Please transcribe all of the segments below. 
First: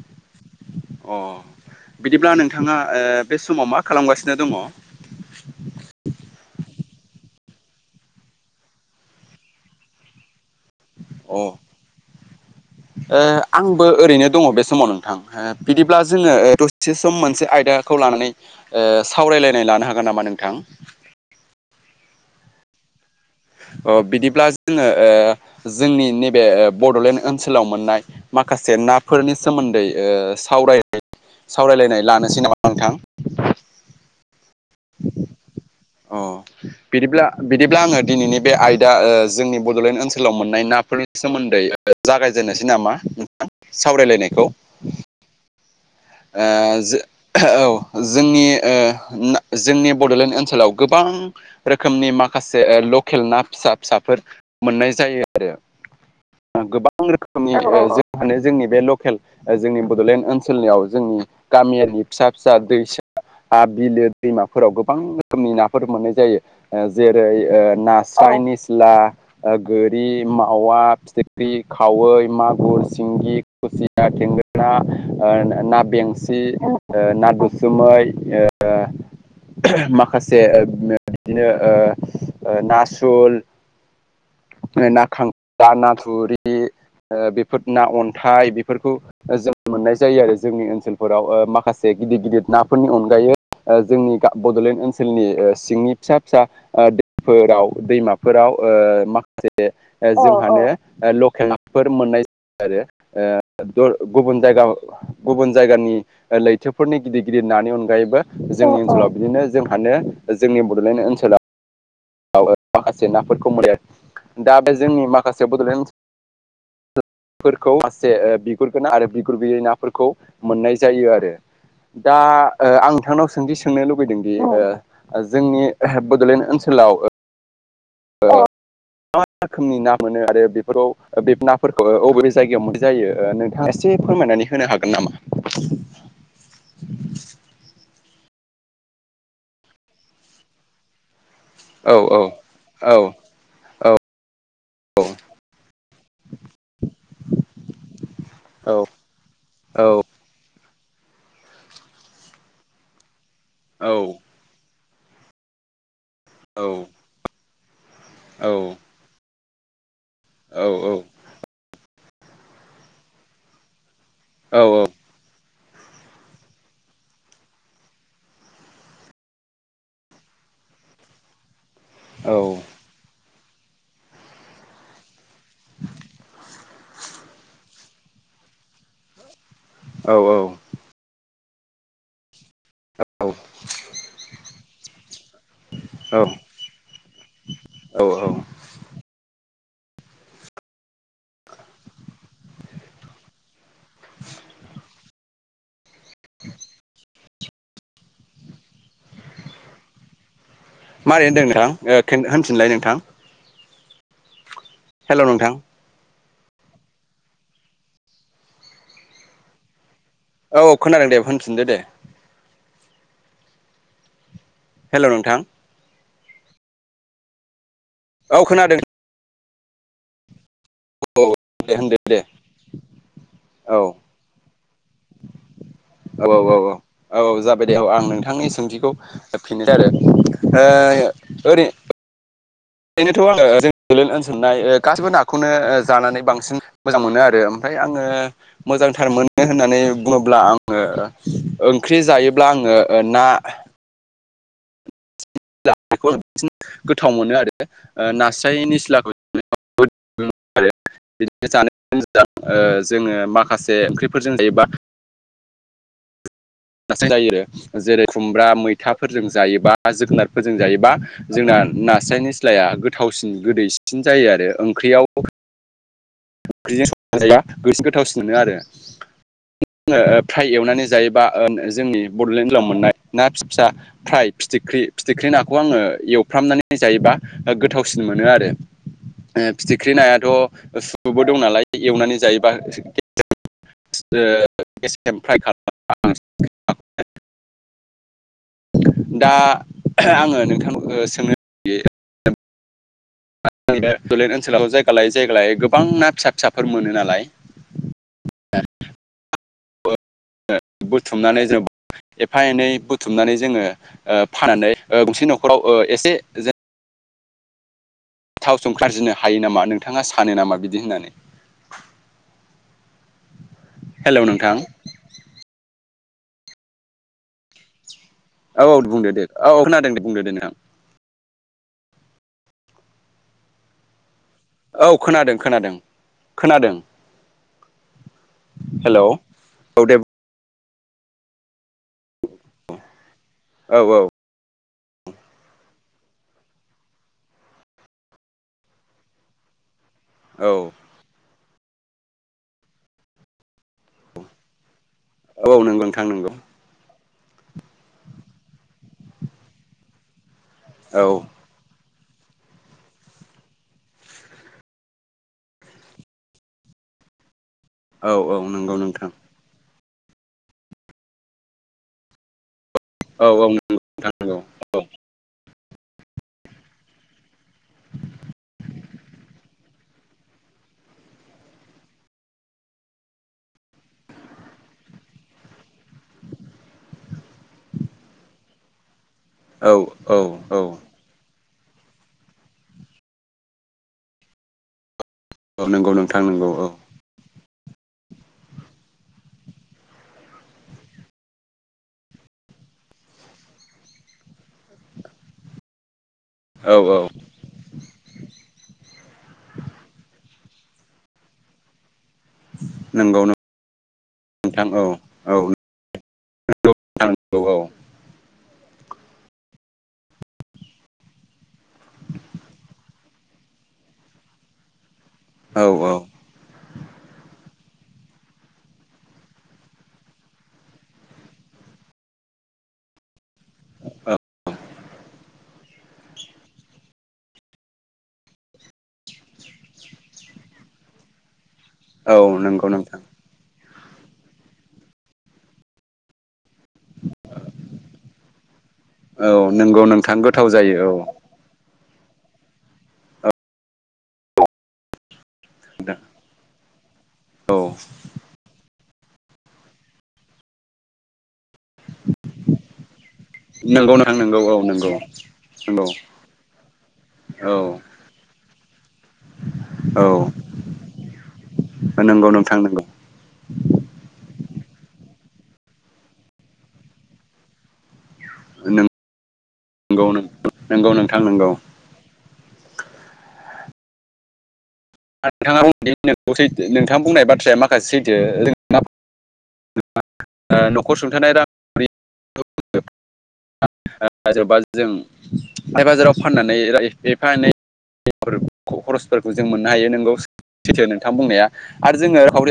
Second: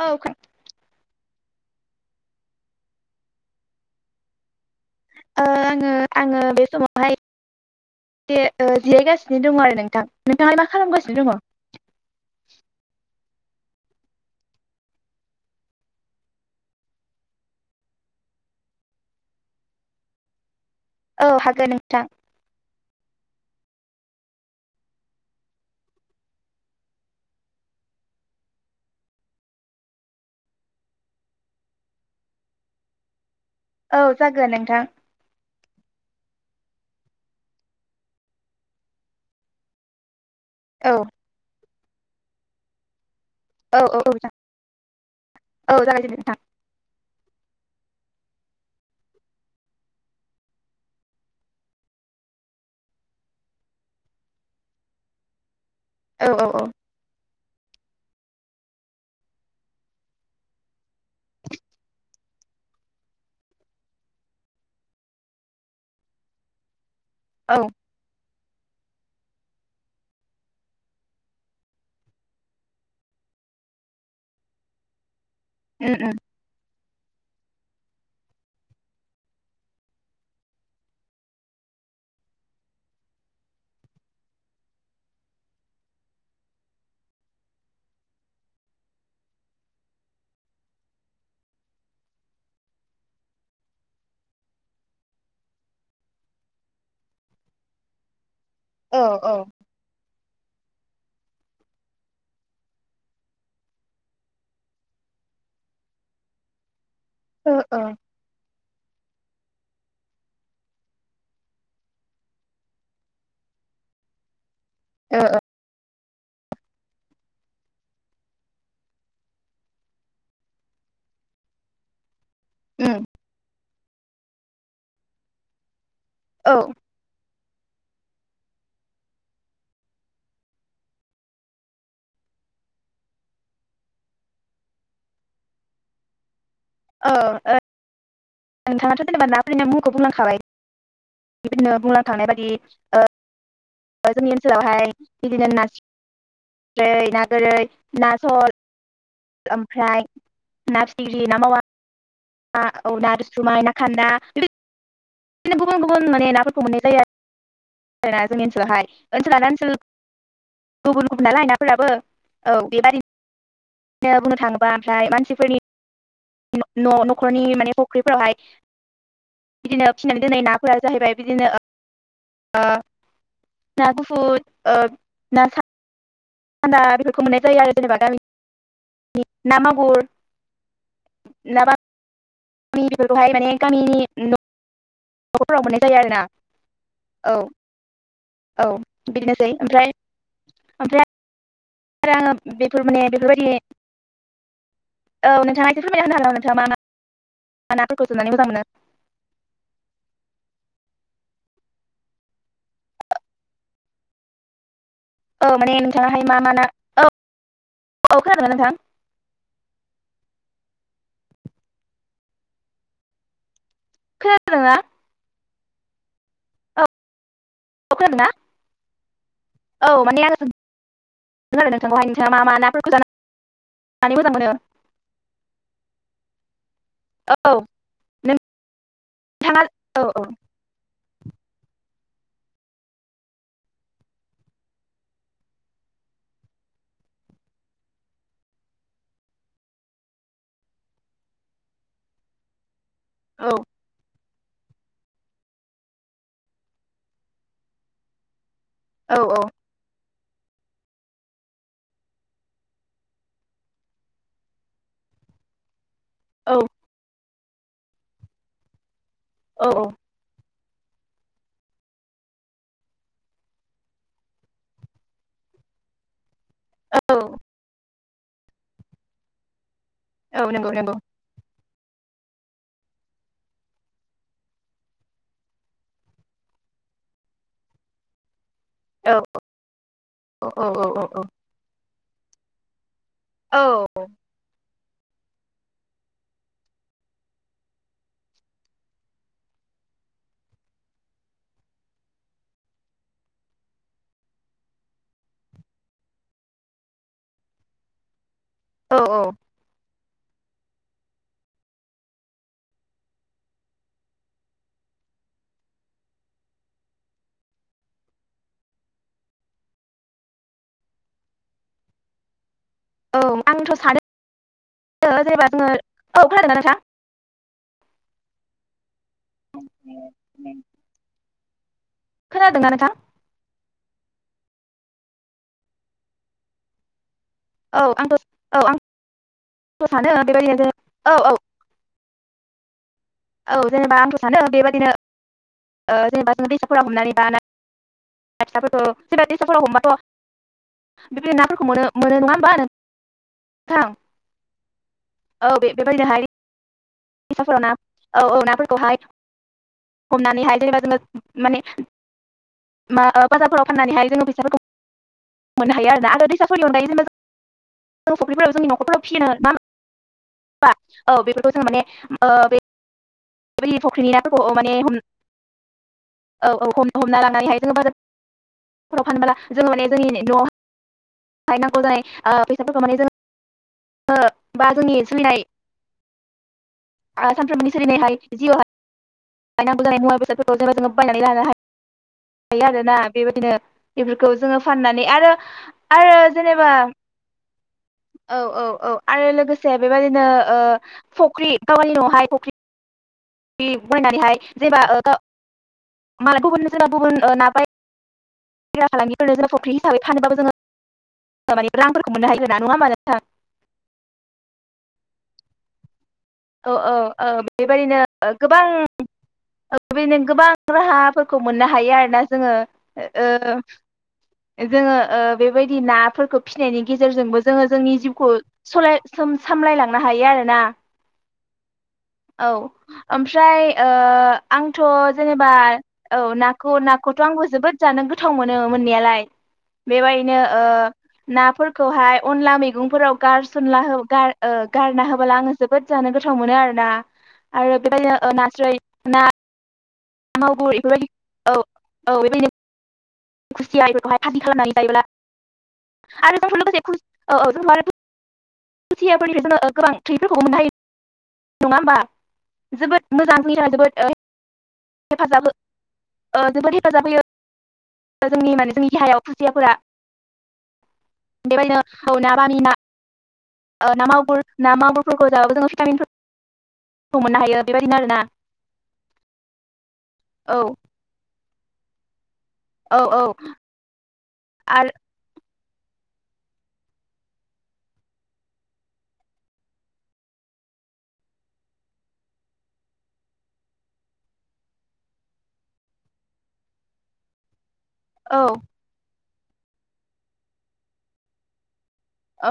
औ खोन अ बिदिब्ला नोंथाङा बे समाव मा खालामगासिनो दङ आङो आङो बे समावहाय जिरायगासिनो दङ आरो नोंथां नोंथाङाय मा खालामगासिनो हेलब ओ [inaudible] आंबो ओरैनो दङ बे समाव नोंथां बिदिब्ला जोङो दसे सम मोनसे आयदाखौ लानानै सावरायलायनाय लानो हागोन नामा नोंथां? औ हागोन नोंथां। बिदिब्ला जोङो जोंनि नैबे बड'लेण्ड ओनसोलाव मोननाय माखासे नाफोरनि सोमोन्दै सावराय सावरायलायनाय लानोसै नामा नोंथां? औ जागोन नों। अ बिदिब्ला बिदिब्ला आङो दिनैनि बे आयदा जोंनि बड'लेण्ड ओनसोल हेलाव मोननाय औ नाफोरनि सोमोन्दै जागायजेननोसै नामा? औ औ नोंथां। सावरायलायनायखौ औ जागायदो नोंथां ओ जो औ जोंनि ओ जोंनि बडलेण्ड ओनसोलाव गोबां रोखोमनि माख खासे लकेल ना फिसा फिसाफोर मोननाय जायो आरो औ औ औ। जों मानो जोंनि बे लकेल जोंनि बडलेण्ड ओनसोलनियाव जोंनि गामियारिनि फिसा फिसा दैसा आ बिलो दैमाफोराव गोबां रोखोमनि नाफोर मोननाय जायो। जेरै ओ औ नास्रायनि फुला गोरि मावा फिथिख्रि खावै मागुर सिंगि खुसिया, थेंगोना ओ उम उम बेंसि ओ ना दसुमै ओ माखासे बिदिनो ओ नासुल ना खांख्रा नाथुरि ओ बेफोर ना अन्थाइ बेफोरखौ जों मोननाय जायो आरो जोंनि ओनोल ओनसोलफोराव ओ माखासे गिदिर गिदिर नाफोरनि अनगायै ओ जोंनि बड लेण्ड ओनसोलनि सिंनि फिसा फिसा दैफोराव दैमा फोराव ओ औ औ माखासे जोंहानो ओ लकेल नाफोर मोननाय जायो आरो [unintelligible] गुबुन जायगानि लैथोफोरनि गिदिर गिदिर ओ नानि ओ अनगायैबो जोंनि ओनसोलाव बिदिनो जोंहानो जोंनि बडलेण्ड ओनसोलाव आव माखासे नाफोरखौ मोनै दा बे जोंनि ओ माखासे बडलेण्ड फोरखौ मासे बिगुरगोनां आरो बिगुर गैयै नाफोरखौ मोननाय जायो आरो। दा आं उम नोंथांनाव सोंथि सोंनो लुबैदोंदिओ जोंनि बडलेण्ड औ ओ ओनसोल [unintelligible] रोखनि ना मोनो आरो बेफोराव बे नाफोरखौ बबे जायगायाव मोन जायो नोंथाङा एसे फोरमायनानै होनो हागोन नामा? औ। नोंथाङाथ‌ जेनेबा ना फोरनि मुंखौ बुंलांखाबाय बेबायदिनो औ औ बुंलांखानाय बायदि औ ओ ओ जोंनि ओनसोलावहाय बिदिनो [unintelligible] ना गोरै [unintelligible] सल औ औ ओमफ्राय ना फिथिग्रि ना मावा औ ना दुसुमाय ना औ खान्दा बिदिनो गुबुन गुबुन माने नाफोरखौ मोननाय जायो आरो। जोना जोंनि औ ओनसोलावहाय ओनसोलानो सोल गुबुन गुबुन नालाय‌ नाफोराबो औ बेबादि [unintelligible] बुंनो थाङोबा ओमफ्राय मानसिफोरनि न‌ न खरनि माने फख्रिफ्रावहाय बिदिनो फिसिनानै दोननाय नाफोरा जाहैबाय बिदिनो ओ ना गुफुर ओ ना [unintelligible] न्दा बेफोरखौ मोननाय जायो आरो जेनेबा गामिनि ना मागुर ना बामि औ बेफोरखौहाय माने गामिनि नखरफोराव मोननाय जायो आरोना औ औ बेनोसै ओमफ्राय ओमफ्राय आरो आङो बेफोर माने बेफोरबायदि औ नोंथाङा एसे फोरमायना होनो हागोन ना नोंथाङा मा ना? ना फोरखौ जानानै मोजां मोनो माबोरै होनदों नोंथां ओ खोन होनफिनलाय नोंथां हेल' औ नोंथां माने नोंथाङाहाय मा मा ना औ औ खोनादोंना नोंथां? औ खोनादों दे होनफिनदो दे खोनादोंना हेल' नोंथां। औ खोनादोंना औ खोनादों। औ माने आं औ दे होनदो दे औ [unintelligible] औ औ औ। औ जाबाय दे औ आं नोंथांनि सोंथिखौ नोंथाङा फिनसै औ औ [unintelligible] ओरैनोथ' आङो जोंनि बड'लेण्ड ओनसोलनि गासिबो नाखौनो जानानै बांसिन मोजां मोनो आरो ओमफाय फाय आङो मोजांथार मोनो होननानै बुङोब्ला आङो ओंख्रि जायोब्ला आङो ओ ना। औ [unintelligible] नास्राइ निसलाखौ औ [unintelligible] बिदिनो जानाय मोजां ओ जोङो माखासे ओंख्रिफोरजों जायोबा औ जायो आरो जेरै खुमब्रा मैथाफोरजों औ जायोबा जोगोनारफोरजों जों जायोबा जोंना नास्राय निस्लाया गोथावसिन गोदैसिन जायो आरो ओंख्रियाव ओंख्रिजों औ संनानै जायोब्ला गोथावसिन मोनो आरो। जोङो फ्राय औ नंगौ एवनानै नंगौ जायोबा ओ जोंनि बड'लेण्ड ओनसोलाव मोननाय ना फिसा फिसा फ्राय फिथिख्रि फिथिख्रि नाखौ आङो एवफ्रामनानै जायोबा गोथावसिन मोनो आरो औ ओ फिथिख्रि नायाथ' औ औ औ सु सुबो दं नालाय एवनानै जायोबा औ गेस्रेम फ्राइ खालामना जाबा बांसिन मोजां मोनो। दा आङो नोंथां सोंनो [unintelligible] बे बड'लेण्ड ओनसोलाव जायगा लायै जायगा लायै गोबां ना फिसा फिसाफोर मोनो नालाय। औ औ। [unintelligible] बुथुमनानै जों एफा एनै बुथुमनानै जोङो ओ फाननानै ओ गंसे न'खर न'खराव ओ एसे जों गोथाव सोम खारजिनो हायो नामा नोंथाङा सानो नामा बिदि होननानै औ आंथ' सानो हेलौ नोंथां जेनेबा जोङो औ खोनादोंना नोंथां। औ औ बुंदो दे औ औ खोनादों दे बुंदो दे नोंथां। खोनादोंना नोंथां। औ खोनादों खोनादों खोनादों। औ आंथ' औ आं हेलौ औ दे सानो बेबायदिया औ औ। औ जेनेबा आंथ' सानो बेबायदिनो ओ जेनेबा जों [unintelligible] [unintelligible] औ बेबायदि नाफोरखौ मोनो मोनो नङा होमबा [unintelligible] औ बे नंगौ थां बेबायदिनोहाय नोंगौ। [unintelligible] औ मा बाजारफोराव फाननानै हायो जोङो फैसाफोरखौ औ औ नंगौ नोंथां [unintelligible] औ बेफोरखौ जों माने ओ बे औ औ नंगौ फख्रिनि नोंथां नंगौ नाफोरखौ औ माने [unintelligible] [unintelligible] ओ बा जोंनि सोलिनाय आं सानफ्रोमबोनि सलिनायहाय जिउ औ औ [unintelligible] [unintelligible] थां नंगौ औ। जेनेबा [inaudible] औ औ औ आरो लोगोसे बेबादिनो ओ फख्रि गावानि न'आवहाय फख्रि औ औ [unintelligible] [unintelligible] मोननो हायगोना नङा नंगौ होमा नोंथां औ औ औ औ नोंथां नंगौ औ बेबायदिनो गोबां बेनो गोबां राहाफोरखौ मोननो हायो आरोना जोङो ओ जोङो ओ बेबायदि औ नाफोरखौ फि फिनायनि गेजेरजोंबो जोङो जोंनि जिउखौ सलाय सामलायलांनो हायो आरोना औ ओमफ्राय ओ आं थ' जेनेबा औ नाखौ नाखौथ' आंबो जोबोद जानो गोथाव मोनो मोननायालाय बेबायदिनो ओ नाफोर औ खौहाय अनला नंगौ नोंथां मैगंफोराव गारसनला होब गार ओ गारना होबला आङो जोबोद जानो गोथाव मोनो आरो [unintelligible] औ नंगौ नोंथां गोथाव मागुर जायो औ बेफोरबायदि औ औ बेबायदि खुसिया बेफोरखौहाय खादि खालामनानै जायोब्ला आरो बे लोगोसे औ औ [unintelligible] नंगौ नोंथां नंगौ औ [unintelligible] नंगौ हेफाजाब हो नंगौ ओ जोबोद हेफाजाब होयो औ जोंनि माने जोंनि देहायाव खुसियाफोरा औ नंगौ [unintelligible] नोंथां नंगौ ओ ना मागुर ना मागुरफोरखौ जाबो जोङो भिटामिनफोरखौ मोननो हायो बेबायदिनो आरोना औ [unintelligible] औ औ आर [unintelligible] [unintelligible] [inaudible] [unintelligible] औ खरसफोरखौ जों मोननो हायो नोंगौ सैथि नोंथां बुंनाया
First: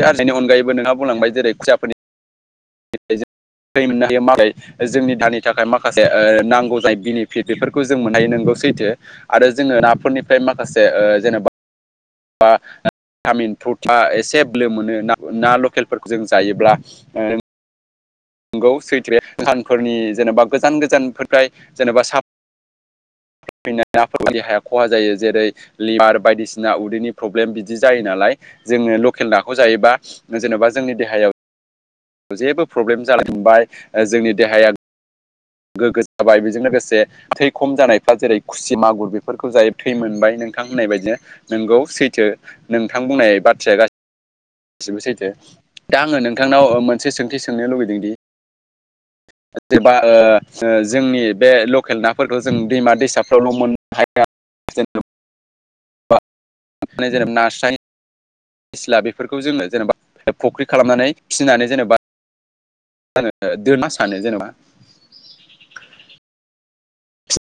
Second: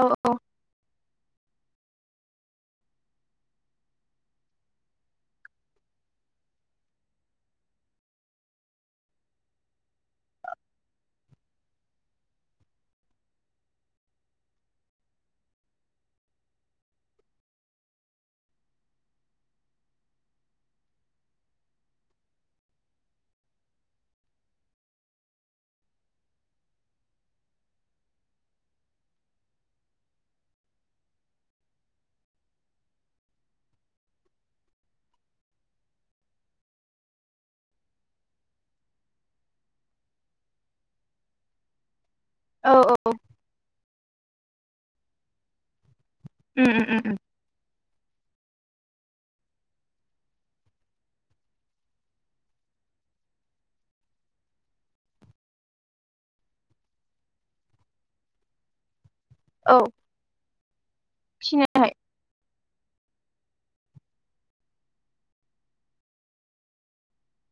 औ [unintelligible] सैथो आरो जोङो नाफोरनिफ्राय माखासे ओ जेनेबा बा ओ भिटामिन फ्रुथा एसे बोलो मोनो ना लकेलफोरखौ जों जायोब्ला ओं नंगौ सैथ्रो सानफोरनि जेनेबा गोजान गोजानफोरफ्राय जेनेबा सा फैनाय नाफोरफोरखौ देहाया खहा जायो जेरै लिभार बायदिसिना उदैनि प्रब्लेम बिदि जायो नाल लाय जोङो लकेल नाखौ जायोबा जेन'बा जोंनि देहायाव जेबो प्रब्लेम जालांखांबाय जोंनि देहाया गोग्गो जाबाय बेजों लोगोसे थै खम जानायफ्रा जेरै खुसि मागुर बेफोरखौ जायो थै मोनबाय। नोंथां होननाय बायदिनो नोंगौ सैथै। औ नोंथां औ बुंनाय बाथ्राया गासिबो सैथो दा आङो नोंथांनाव उम उम उम मोनसे सोंथि सोंनो लुबैदोंदि जाबा ओ जोंनि बे लकेल नाफोरखौ जों दैमा दैसाफ्रावल' मोननो हाया [unintelligible] जेरै नास्राइ निस्ला बेफोरखौ जोङो औ जेनेबा फुख्रि खालामनानै फिसिनानै फिसिनोहाय जेनेबा [unintelligible] दुइ मा सानो जेनेबा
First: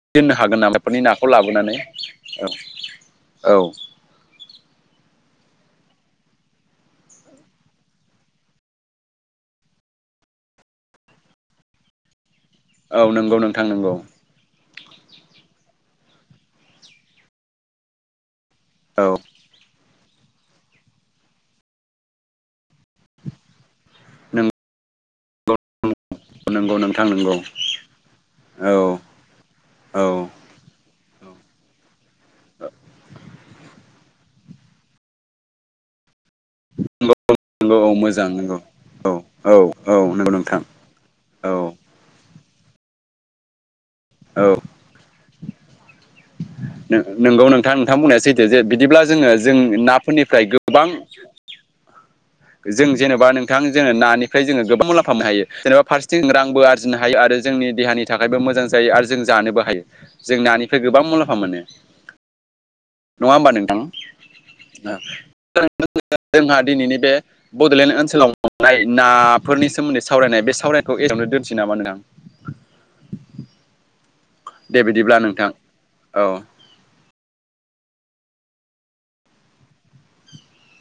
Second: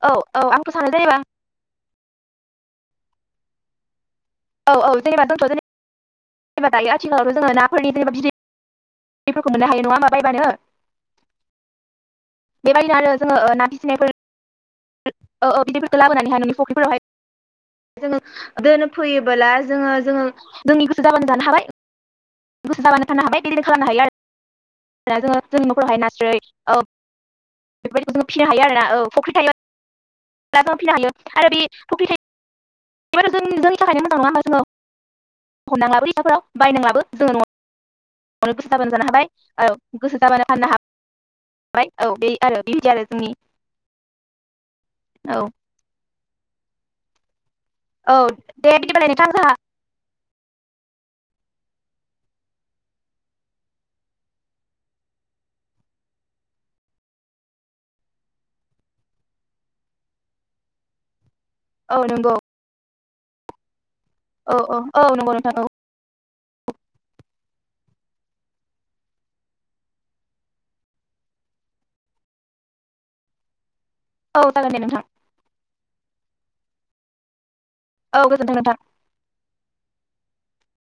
औ दोननो औ हागोन आंथ' नामा सानो बेफोरनि जेनेबा नाखौ लाबोनानै औव औव। औव औव [unintelligible] द माथ बायो आथिखालाव जोङो नाफोरनि दैफोरखौ मोननो हायो नङा होनबा बायबानो बेबायदिनो औ आरो नंगौ जोङो ओ नोंथां ना नंगौ फिसिनायखौ औ औ बिदिफोरखौ लाबोनानैहाय न'नि फुख्रिफोरावहाय जोङो दोनो औ फैयोबोला जोङो जोङो जोंनि गोसो जाबानो जानो हाबाय। गोसो जाबानो थानो हाबाय बिदि खालामानो हायो आरो जोङो जोंनि नंगौ न'खरावहाय नास्रै नंगौ औ नोंथां नंगौ बेबायदिखौ फिसिनो हायो आरोना औ फुख्रि थायो औ ब्ला फिनो हायो आरो बि फुख्रि [unintelligible] बायनांलाबो जोङो नंगौ नंगौ औ न'आव मोजां नो नंगौ गोसो जाबानो जानो औ हाबाय औ गोसो नंगौ जाबानो नोंथां फाननो औ हाबाय औ बे आरो बेबादि [unintelligible] औ औ नोंगौ नों नोंथां नोंथां औ बुंनाया सैथो जे दे बिदिब्ला बिदिबालाय नोंथां जोङो जोंहा जों नाफोरनिफ्राय गोबां जों जेनेबा नोंथां जोङो नानिफ्राय जोङो गोबां मुलामफा मोननो हायो जेनेबा फारसेथिं जों रांबो आरजिनो हायो आरो जोंनि देहानि थाखायबो मोजां जायो आरो जों जानोबो हायो जों नानिफ्राय गोबां मुला म्फा मोनो औ नंगौ नङा होनबा नोंथां। औ औ औ नंगौ नोंथां औ जोंहा दिनैनि बे बड'लेण्ड ओनसोलाव मोननाय नाफोरनि सोमोन्दै सावरायनाय बे सावरायखौ एसेयावनो दोनसै नामा नोंथां। [inaudible] [inaudible] दे बिदिब्ला नोंथां औ औ गोजोन्थों नोंथां।